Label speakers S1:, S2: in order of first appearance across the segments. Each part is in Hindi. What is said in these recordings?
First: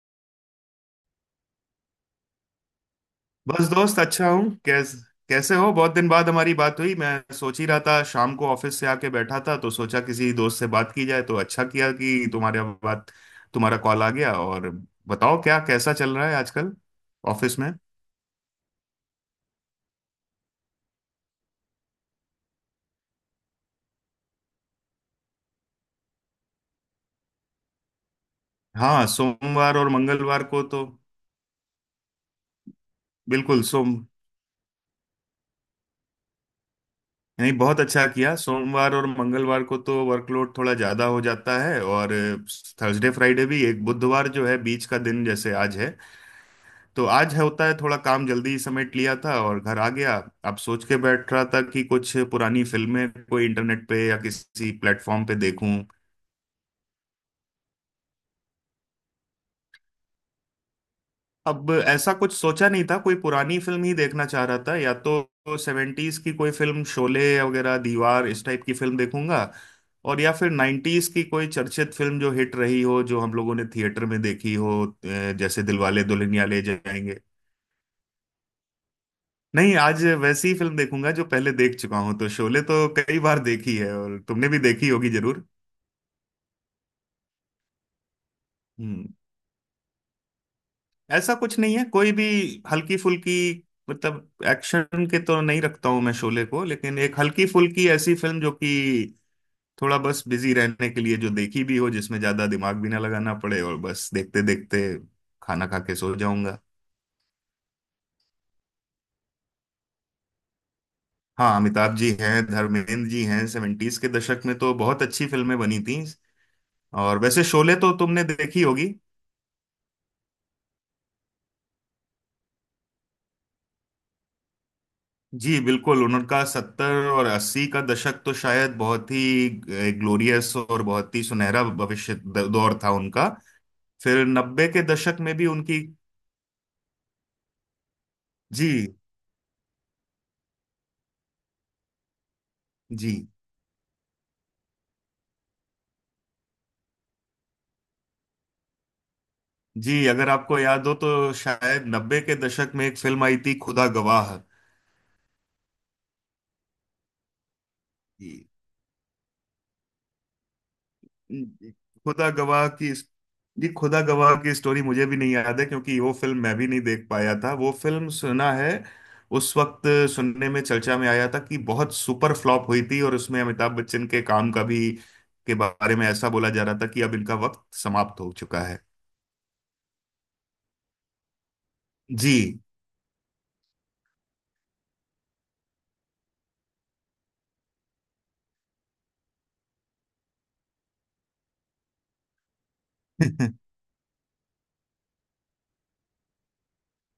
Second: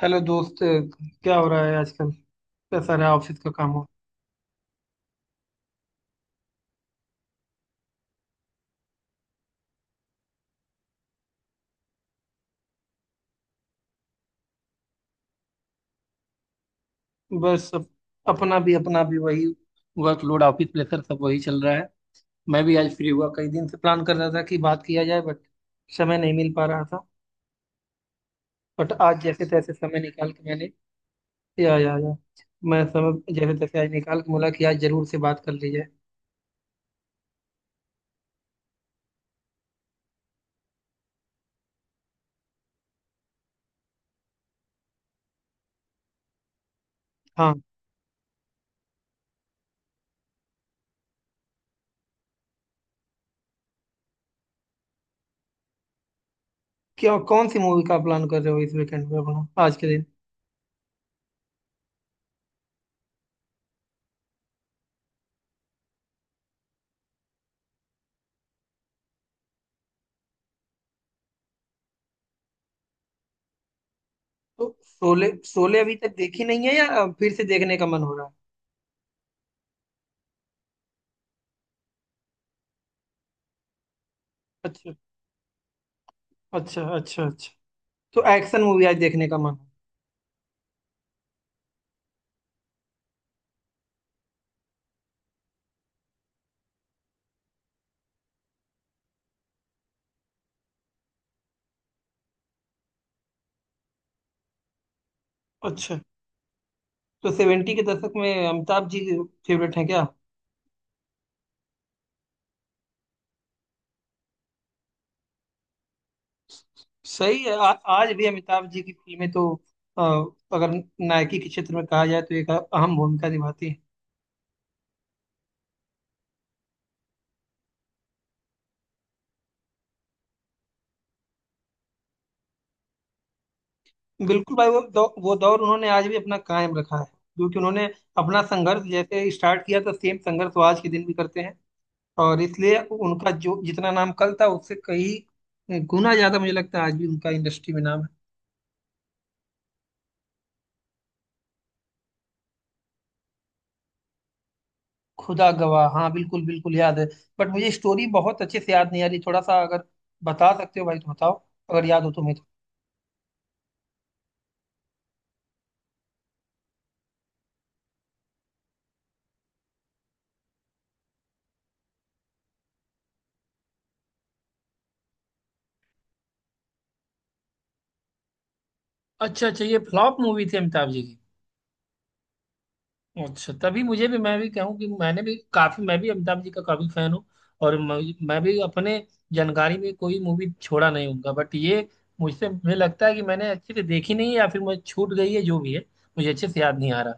S1: हेलो दोस्त। क्या हो रहा है आजकल? कैसा रहा ऑफिस का
S2: बस
S1: काम हो?
S2: दोस्त, अच्छा हूँ। कैसे हो? बहुत दिन बाद हमारी बात हुई। मैं सोच ही रहा था, शाम को ऑफिस से आके बैठा था तो सोचा किसी दोस्त से बात की जाए, तो अच्छा किया कि तुम्हारे बात तुम्हारा कॉल आ गया। और बताओ, क्या कैसा चल रहा है आजकल ऑफिस
S1: बस,
S2: में?
S1: अपना भी वही वर्कलोड, ऑफिस प्रेशर, सब वही चल रहा है। मैं भी आज फ्री हुआ, कई दिन से प्लान कर रहा था कि बात किया जाए, बट समय नहीं मिल पा रहा था। बट
S2: हाँ,
S1: आज जैसे तैसे
S2: सोमवार और
S1: समय निकाल के
S2: मंगलवार को
S1: मैंने
S2: तो
S1: या मैं समय जैसे
S2: बिल्कुल
S1: तैसे आज
S2: सोम
S1: निकाल के बोला कि आज जरूर से बात कर ली जाए।
S2: नहीं, बहुत अच्छा किया। सोमवार और मंगलवार को तो वर्कलोड थोड़ा ज्यादा हो जाता है, और थर्सडे फ्राइडे भी। एक बुधवार जो है बीच का दिन, जैसे आज है, तो आज है,
S1: हाँ।
S2: होता है, थोड़ा काम जल्दी समेट लिया था और घर आ गया। अब सोच के बैठ रहा था कि कुछ पुरानी फिल्में कोई इंटरनेट पे या किसी प्लेटफॉर्म पे देखूं।
S1: क्या कौन सी मूवी का प्लान कर रहे हो इस वीकेंड में, अपना आज के दिन?
S2: अब ऐसा कुछ सोचा नहीं था, कोई पुरानी फिल्म ही देखना चाह रहा था। या तो सेवेंटीज की कोई फिल्म शोले वगैरह, दीवार, इस टाइप की फिल्म देखूंगा, और या फिर नाइन्टीज की कोई चर्चित फिल्म जो हिट रही हो, जो हम लोगों ने थिएटर में देखी
S1: तो
S2: हो,
S1: शोले
S2: जैसे
S1: शोले अभी
S2: दिलवाले
S1: तक देखी
S2: दुल्हनिया ले
S1: नहीं है या
S2: जाएंगे।
S1: फिर से देखने का मन हो रहा है?
S2: नहीं, आज वैसी ही फिल्म देखूंगा जो पहले देख चुका हूं। तो शोले तो कई बार देखी है, और तुमने भी देखी
S1: अच्छा,
S2: होगी जरूर।
S1: अच्छा, अच्छा। अच्छा, तो एक्शन मूवी आज
S2: हम्म।
S1: देखने का मन?
S2: ऐसा कुछ नहीं है, कोई भी हल्की फुल्की। मतलब एक्शन के तो नहीं रखता हूं मैं शोले को, लेकिन एक हल्की फुल्की ऐसी फिल्म जो कि थोड़ा बस बिजी रहने के लिए, जो देखी भी हो, जिसमें ज्यादा दिमाग भी ना लगाना पड़े, और बस देखते देखते खाना खा के
S1: अच्छा,
S2: सो जाऊंगा।
S1: तो सेवेंटी के दशक में अमिताभ जी फेवरेट हैं क्या?
S2: हाँ, अमिताभ जी हैं, धर्मेंद्र जी हैं। सेवेंटीज के दशक में तो बहुत अच्छी फिल्में बनी थी। और
S1: सही
S2: वैसे
S1: है।
S2: शोले तो
S1: आज
S2: तुमने
S1: भी
S2: देखी
S1: अमिताभ जी
S2: होगी।
S1: की फिल्में तो, अ, अगर नायकी के क्षेत्र में कहा जाए तो एक अहम भूमिका निभाती है।
S2: जी बिल्कुल, उनका सत्तर और अस्सी का दशक तो शायद बहुत ही ग्लोरियस और बहुत ही सुनहरा भविष्य दौर था उनका। फिर
S1: बिल्कुल
S2: नब्बे
S1: भाई।
S2: के दशक
S1: वो
S2: में भी
S1: दौर
S2: उनकी।
S1: उन्होंने आज भी अपना कायम रखा है, क्योंकि उन्होंने अपना संघर्ष
S2: जी।
S1: जैसे स्टार्ट किया था, सेम संघर्ष वो आज के दिन भी करते हैं। और इसलिए
S2: जी।
S1: उनका जो जितना नाम कल था, उससे कई गुना ज्यादा मुझे लगता है आज भी उनका इंडस्ट्री में नाम।
S2: जी, अगर आपको याद हो तो शायद नब्बे के दशक में एक फिल्म आई थी, खुदा गवाह।
S1: खुदा गवाह? हाँ, बिल्कुल बिल्कुल याद है। बट मुझे स्टोरी बहुत अच्छे से याद नहीं आ रही। थोड़ा सा अगर बता सकते हो भाई तो बताओ, अगर याद हो
S2: खुदा
S1: तुम्हें तो।
S2: गवाह की, जी खुदा गवाह की स्टोरी मुझे भी नहीं याद है, क्योंकि वो फिल्म मैं भी नहीं देख पाया था। वो फिल्म सुना है उस वक्त सुनने में, चर्चा में आया था कि बहुत सुपर फ्लॉप हुई थी, और उसमें अमिताभ बच्चन के काम का भी के बारे में ऐसा बोला जा रहा था कि अब इनका वक्त समाप्त हो चुका है।
S1: अच्छा, अच्छा, ये फ्लॉप मूवी थी अमिताभ जी की?
S2: जी।
S1: अच्छा, तभी मुझे भी मैं भी कहूँ कि मैं भी अमिताभ जी का काफी फैन हूँ। और मैं भी अपने जानकारी में कोई मूवी छोड़ा नहीं उनका। बट ये मुझसे मुझे लगता है कि मैंने अच्छे से देखी नहीं है या फिर मुझे छूट गई है, जो भी है। मुझे अच्छे से याद नहीं आ रहा।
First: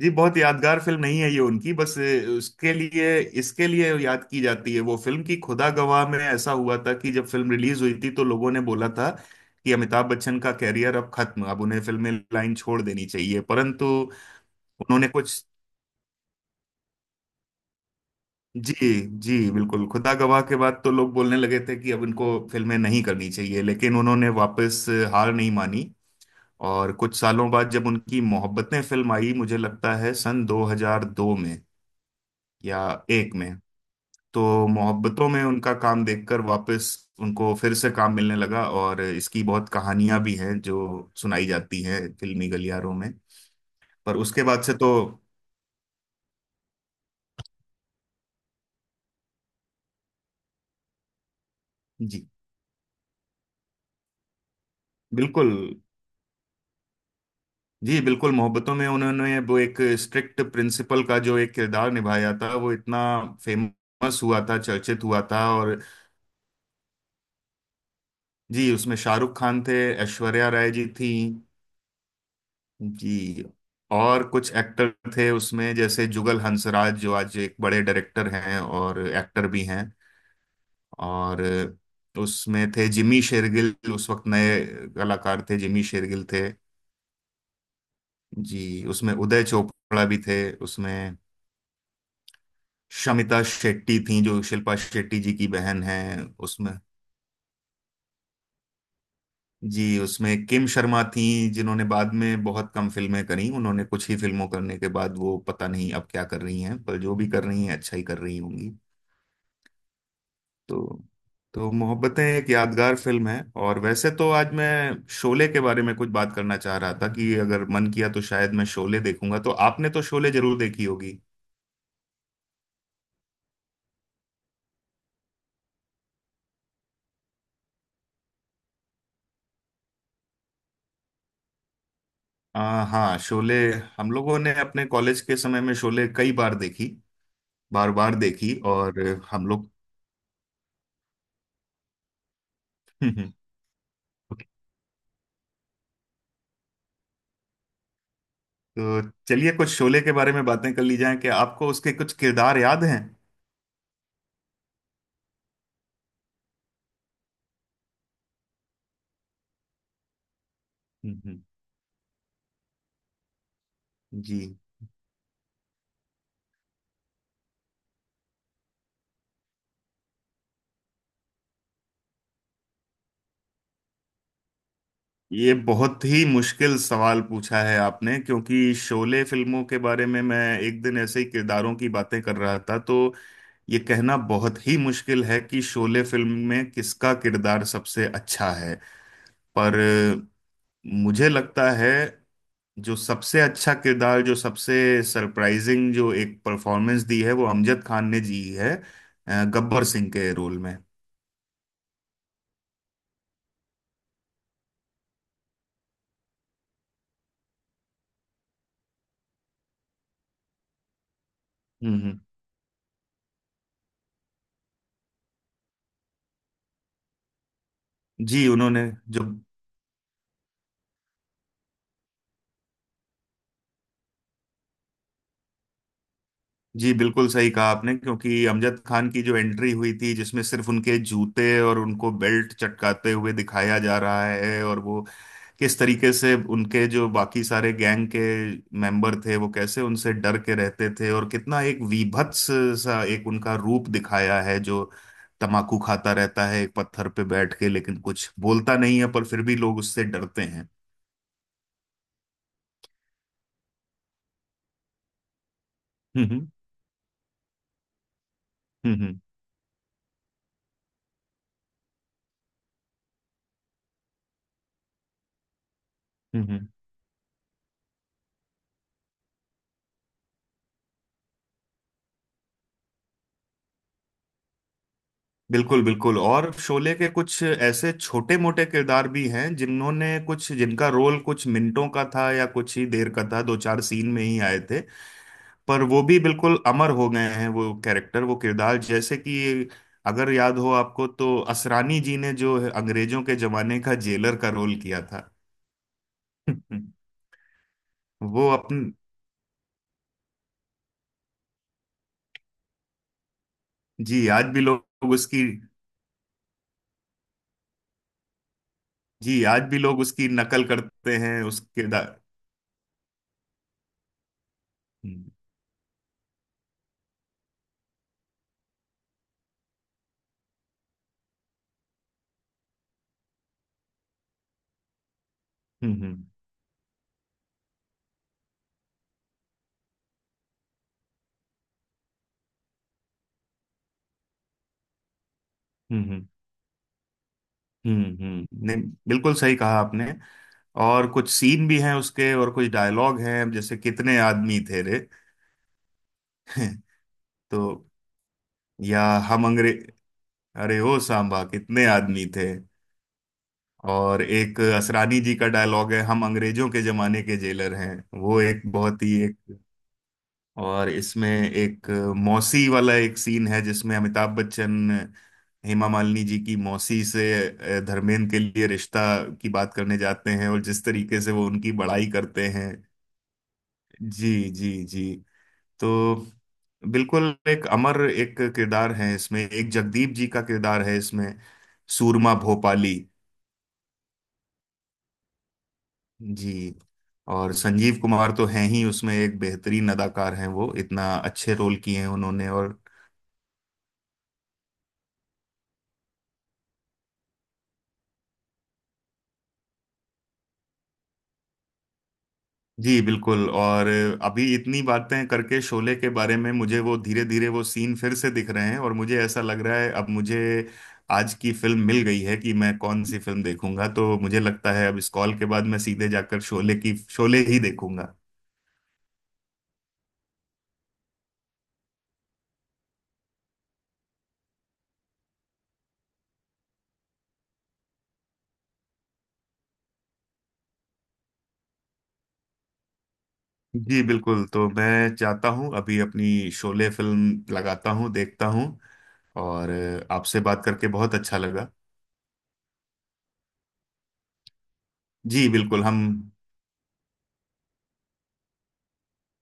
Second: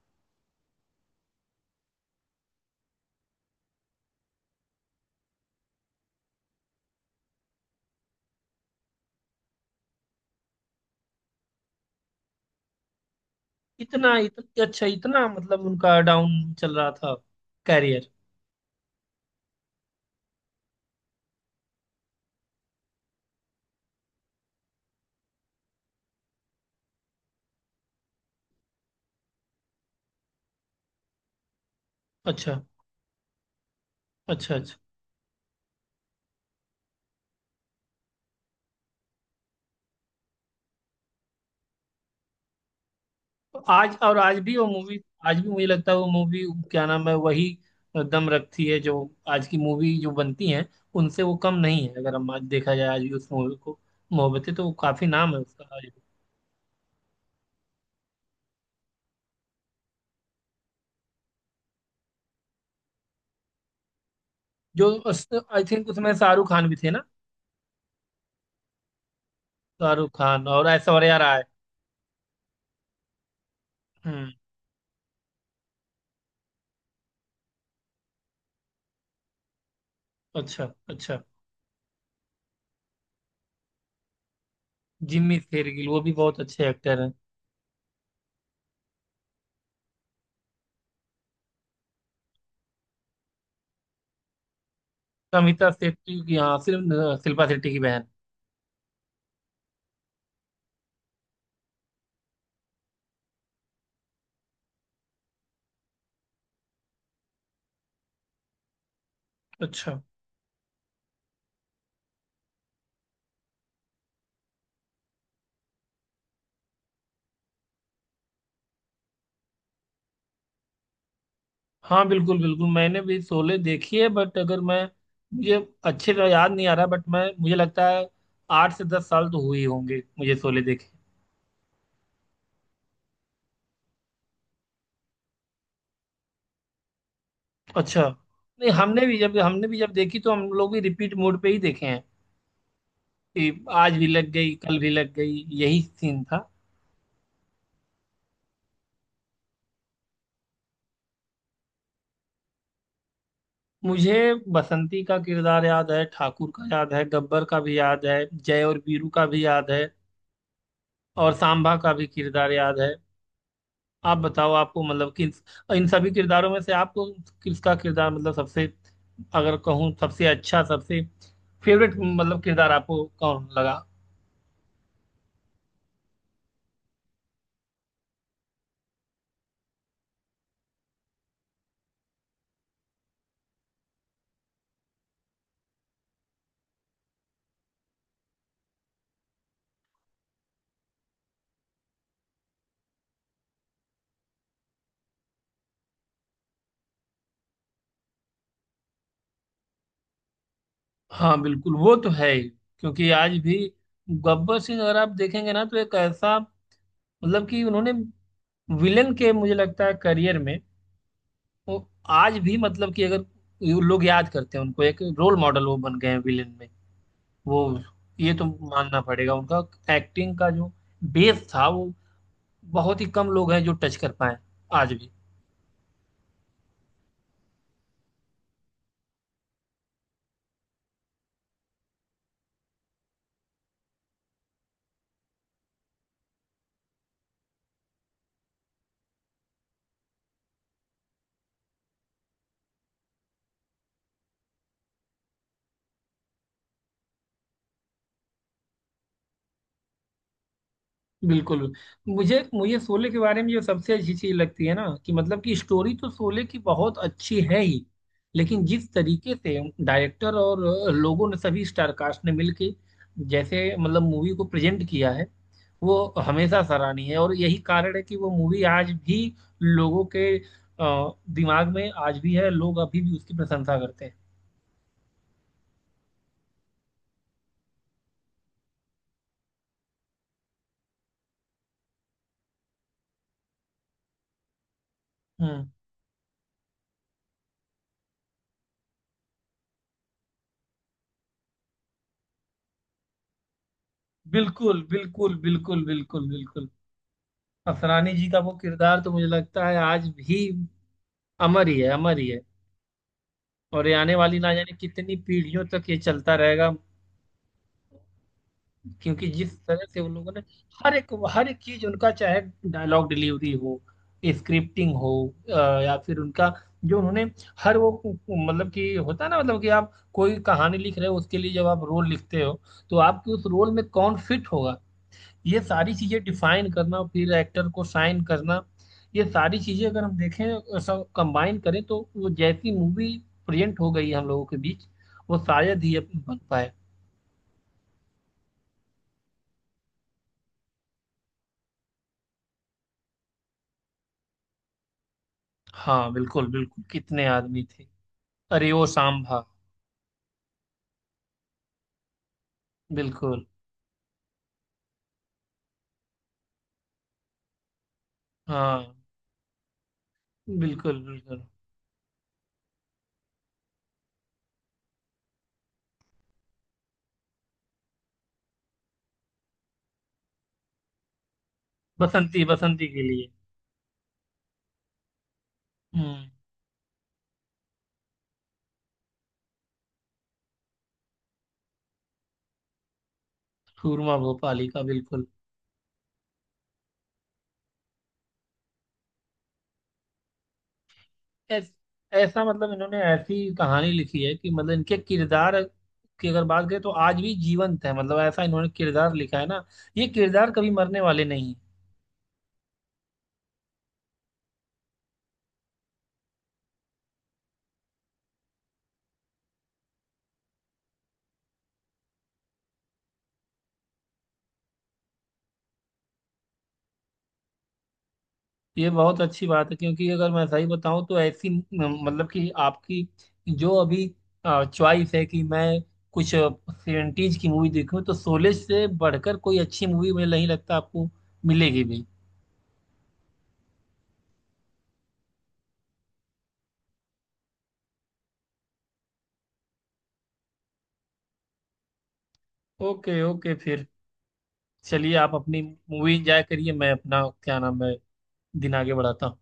S2: जी, बहुत यादगार फिल्म नहीं है ये उनकी, बस उसके लिए, इसके लिए याद की जाती है वो फिल्म की, खुदा गवाह में ऐसा हुआ था कि जब फिल्म रिलीज हुई थी तो लोगों ने बोला था कि अमिताभ बच्चन का कैरियर अब खत्म, अब उन्हें फिल्में लाइन छोड़ देनी चाहिए, परंतु
S1: इतना इतना अच्छा,
S2: उन्होंने
S1: इतना
S2: कुछ।
S1: मतलब उनका डाउन चल रहा था कैरियर?
S2: जी। जी बिल्कुल, खुदा गवाह के बाद तो लोग बोलने लगे थे कि अब इनको फिल्में नहीं करनी चाहिए, लेकिन उन्होंने वापस हार नहीं मानी। और कुछ सालों बाद जब उनकी मोहब्बतें फिल्म आई, मुझे लगता है सन 2002 में,
S1: अच्छा,
S2: या एक में। तो
S1: अच्छा, अच्छा।
S2: मोहब्बतों में उनका काम देखकर वापस उनको फिर से काम मिलने लगा, और इसकी बहुत कहानियां भी हैं जो सुनाई जाती हैं फिल्मी गलियारों में,
S1: तो आज,
S2: पर
S1: और आज
S2: उसके
S1: भी
S2: बाद
S1: वो
S2: से तो।
S1: मूवी, आज भी मुझे लगता है वो मूवी, क्या नाम है वही, दम रखती है, जो आज की मूवी जो बनती हैं, उनसे वो कम नहीं है, अगर
S2: जी
S1: हम आज देखा जाए आज भी उस मूवी को। मोहब्बतें, तो वो काफी नाम है
S2: बिल्कुल।
S1: उसका आज भी।
S2: जी बिल्कुल, मोहब्बतों में उन्होंने वो एक स्ट्रिक्ट प्रिंसिपल का जो एक किरदार निभाया था, वो इतना फेमस हुआ था,
S1: जो,
S2: चर्चित हुआ था।
S1: आई
S2: और
S1: थिंक उसमें शाहरुख खान भी थे ना?
S2: जी, उसमें शाहरुख खान थे।
S1: शाहरुख खान
S2: ऐश्वर्या
S1: और
S2: राय जी थी।
S1: ऐश्वर्या राय।
S2: जी। और
S1: हम्म।
S2: कुछ एक्टर थे उसमें, जैसे जुगल हंसराज जो आज एक बड़े डायरेक्टर हैं और एक्टर भी हैं।
S1: अच्छा, अच्छा।
S2: और उसमें थे जिमी शेरगिल, उस वक्त नए
S1: जिम्मी
S2: कलाकार थे, जिमी
S1: शेरगिल, वो भी
S2: शेरगिल
S1: बहुत
S2: थे।
S1: अच्छे एक्टर हैं।
S2: जी, उसमें उदय चोपड़ा भी थे। उसमें शमिता शेट्टी थी, जो शिल्पा शेट्टी जी की
S1: समिता
S2: बहन हैं।
S1: शेट्टी की, हाँ,
S2: उसमें,
S1: सिर्फ शिल्पा शेट्टी की बहन।
S2: जी उसमें किम शर्मा थी, जिन्होंने बाद में बहुत कम फिल्में करी, उन्होंने कुछ ही फिल्मों करने के बाद वो पता नहीं अब क्या कर रही हैं, पर जो भी कर रही हैं अच्छा ही कर रही होंगी।
S1: अच्छा।
S2: तो तो मोहब्बतें एक यादगार फिल्म है। और वैसे तो आज मैं शोले के बारे में कुछ बात करना चाह रहा था कि अगर मन किया तो शायद मैं शोले देखूंगा। तो आपने तो शोले जरूर देखी होगी।
S1: हाँ, बिल्कुल बिल्कुल मैंने भी शोले देखी है। बट अगर मैं, मुझे अच्छे से याद नहीं आ रहा, बट मैं, मुझे लगता है 8 से 10 साल तो हुई होंगे मुझे शोले देखे।
S2: हाँ शोले, हम लोगों ने अपने कॉलेज के समय में शोले कई बार देखी, बार
S1: अच्छा।
S2: बार देखी।
S1: नहीं,
S2: और
S1: हमने भी जब
S2: हम
S1: हमने
S2: लोग
S1: भी जब देखी तो हम लोग भी रिपीट मोड पे ही देखे हैं, कि आज भी लग गई कल भी लग गई, यही सीन था।
S2: तो चलिए कुछ शोले के बारे में बातें कर ली जाएं। कि आपको उसके कुछ किरदार याद हैं?
S1: मुझे बसंती का किरदार याद है, ठाकुर का याद है, गब्बर का भी याद है, जय और वीरू का भी याद है, और
S2: हम्म।
S1: सांबा का भी किरदार याद है। आप बताओ,
S2: जी,
S1: आपको मतलब कि इन सभी किरदारों में से आपको किसका किरदार, मतलब सबसे, अगर कहूँ सबसे अच्छा, सबसे फेवरेट, मतलब किरदार आपको कौन लगा?
S2: ये बहुत ही मुश्किल सवाल पूछा है आपने, क्योंकि शोले फिल्मों के बारे में मैं एक दिन ऐसे ही किरदारों की बातें कर रहा था। तो ये कहना बहुत ही मुश्किल है कि शोले फिल्म में किसका किरदार सबसे अच्छा है। पर मुझे लगता है जो सबसे अच्छा किरदार, जो सबसे सरप्राइजिंग, जो एक परफॉर्मेंस दी है वो अमजद खान ने दी है, गब्बर सिंह के रोल में।
S1: हाँ बिल्कुल, वो तो है ही। क्योंकि आज भी गब्बर सिंह अगर आप देखेंगे ना, तो एक ऐसा, मतलब कि उन्होंने विलन के, मुझे लगता है करियर में, वो
S2: हम्म,
S1: आज भी, मतलब कि अगर ये लोग याद करते हैं उनको, एक रोल मॉडल वो बन गए हैं विलन में, वो, ये तो
S2: जी, उन्होंने
S1: मानना
S2: जो,
S1: पड़ेगा उनका एक्टिंग का जो बेस था, वो बहुत ही कम लोग हैं जो टच कर पाए आज भी।
S2: जी बिल्कुल सही कहा आपने, क्योंकि अमजद खान की जो एंट्री हुई थी जिसमें सिर्फ उनके जूते और उनको बेल्ट चटकाते हुए दिखाया जा रहा है, और वो किस तरीके से उनके जो बाकी सारे गैंग के मेंबर थे वो कैसे उनसे डर के रहते थे, और कितना एक वीभत्स सा एक उनका रूप दिखाया है, जो तमाकू खाता रहता है एक पत्थर पे बैठ के, लेकिन कुछ बोलता नहीं है पर फिर भी लोग उससे डरते हैं।
S1: बिल्कुल। मुझे मुझे शोले के बारे में जो सबसे अच्छी चीज लगती है ना, कि मतलब कि स्टोरी तो
S2: हम्म,
S1: शोले
S2: हम्म।
S1: की बहुत अच्छी है ही, लेकिन जिस
S2: हम्म,
S1: तरीके से डायरेक्टर और लोगों ने, सभी स्टार कास्ट ने मिलके, जैसे मतलब मूवी को प्रेजेंट किया है, वो
S2: हम्म।
S1: हमेशा
S2: हम्म।
S1: सराहनीय है, और यही कारण है कि वो मूवी आज भी लोगों के दिमाग में आज भी है, लोग अभी भी उसकी प्रशंसा करते हैं।
S2: बिल्कुल बिल्कुल। और शोले के कुछ ऐसे छोटे मोटे किरदार भी हैं, जिन्होंने कुछ, जिनका रोल कुछ मिनटों का था या कुछ ही देर का था, दो चार सीन में ही आए थे,
S1: हम्म।
S2: पर वो भी बिल्कुल अमर हो गए हैं वो कैरेक्टर, वो किरदार। जैसे कि अगर याद हो आपको तो असरानी जी ने जो अंग्रेजों के जमाने का जेलर का रोल
S1: बिल्कुल,
S2: किया था।
S1: बिल्कुल, बिल्कुल, बिल्कुल, बिल्कुल। असरानी जी का
S2: वो
S1: वो
S2: अपने,
S1: किरदार तो मुझे लगता है आज भी अमर ही है, अमर ही है। और ये आने
S2: जी
S1: वाली
S2: आज
S1: ना
S2: भी
S1: जाने
S2: लोग
S1: कितनी
S2: उसकी,
S1: पीढ़ियों तक ये चलता रहेगा, क्योंकि
S2: जी
S1: जिस
S2: आज भी
S1: तरह
S2: लोग
S1: से उन
S2: उसकी
S1: लोगों ने
S2: नकल करते हैं
S1: हर एक
S2: उस
S1: चीज, उनका,
S2: किरदार।
S1: चाहे डायलॉग डिलीवरी हो, स्क्रिप्टिंग हो,
S2: हम्म,
S1: या फिर उनका जो उन्होंने, हर वो मतलब कि होता है ना, मतलब कि आप कोई कहानी लिख रहे हो, उसके लिए जब आप रोल लिखते हो, तो आपके उस रोल में कौन फिट होगा, ये
S2: हम्म।
S1: सारी चीजें
S2: हम्म,
S1: डिफाइन करना, फिर एक्टर को साइन करना, ये सारी चीजें अगर हम देखें सब कंबाइन करें, तो वो जैसी मूवी प्रेजेंट हो गई है हम लोगों के बीच, वो शायद ही
S2: हम्म।
S1: अब
S2: हम्म।
S1: बन पाए।
S2: हम्म, हम्म, नहीं, बिल्कुल सही कहा आपने। और कुछ सीन भी हैं उसके, और कुछ डायलॉग हैं, जैसे कितने आदमी थे रे।
S1: हाँ बिल्कुल, बिल्कुल कितने आदमी थे।
S2: तो,
S1: अरे ओ
S2: या
S1: सांभा।
S2: हम अंग्रेज, अरे ओ सांबा, कितने आदमी थे।
S1: बिल्कुल।
S2: और एक असरानी जी का डायलॉग है, हम अंग्रेजों के जमाने के जेलर हैं, वो एक
S1: हाँ,
S2: बहुत ही एक, और
S1: बिल्कुल
S2: इसमें
S1: बिल्कुल।
S2: एक मौसी वाला एक सीन है, जिसमें अमिताभ बच्चन हेमा मालिनी जी की मौसी से धर्मेंद्र के लिए रिश्ता की बात करने जाते हैं, और जिस तरीके से वो उनकी बड़ाई
S1: बसंती,
S2: करते हैं।
S1: बसंती के लिए।
S2: जी। जी जी। तो
S1: हम्म।
S2: बिल्कुल एक अमर एक किरदार है, इसमें एक जगदीप जी का किरदार है इसमें, सूरमा भोपाली।
S1: सूरमा भोपाली का, बिल्कुल।
S2: जी। और संजीव कुमार तो हैं ही उसमें, एक बेहतरीन अदाकार हैं, वो इतना अच्छे
S1: ऐस,
S2: रोल किए हैं
S1: ऐसा
S2: उन्होंने।
S1: मतलब
S2: और
S1: इन्होंने ऐसी कहानी लिखी है कि मतलब इनके किरदार की अगर बात करें तो आज भी जीवंत है, मतलब ऐसा इन्होंने किरदार लिखा है ना, ये किरदार कभी मरने वाले नहीं।
S2: जी बिल्कुल, और अभी इतनी बातें करके शोले के बारे में, मुझे वो धीरे धीरे वो सीन फिर से दिख रहे हैं, और मुझे ऐसा लग रहा है अब मुझे आज की फिल्म मिल गई है कि मैं कौन सी फिल्म देखूंगा। तो मुझे लगता है अब इस कॉल के बाद मैं सीधे जाकर शोले की, शोले ही देखूंगा।
S1: ये बहुत अच्छी बात है, क्योंकि अगर मैं सही बताऊं तो ऐसी मतलब कि आपकी जो अभी चॉइस है कि मैं कुछ सेवेंटीज की मूवी देखूं, तो शोले से बढ़कर कोई अच्छी मूवी मुझे नहीं लगता आपको मिलेगी भी।
S2: जी बिल्कुल, तो मैं चाहता हूँ अभी अपनी शोले फिल्म लगाता हूँ, देखता हूँ। और आपसे बात करके बहुत अच्छा लगा।
S1: ओके, ओके, फिर चलिए आप
S2: जी
S1: अपनी
S2: बिल्कुल हम।
S1: मूवी एंजॉय करिए, मैं अपना क्या नाम है दिन आगे बढ़ाता हूँ।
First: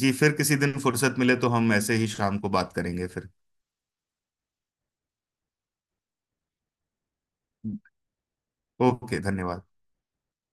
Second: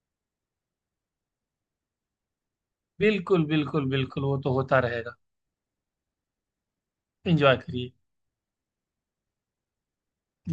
S2: जी, फिर किसी दिन फुर्सत मिले तो हम ऐसे ही शाम को बात करेंगे फिर।
S1: बिल्कुल, बिल्कुल, बिल्कुल, वो तो होता रहेगा। एंजॉय करिए।
S2: ओके, धन्यवाद।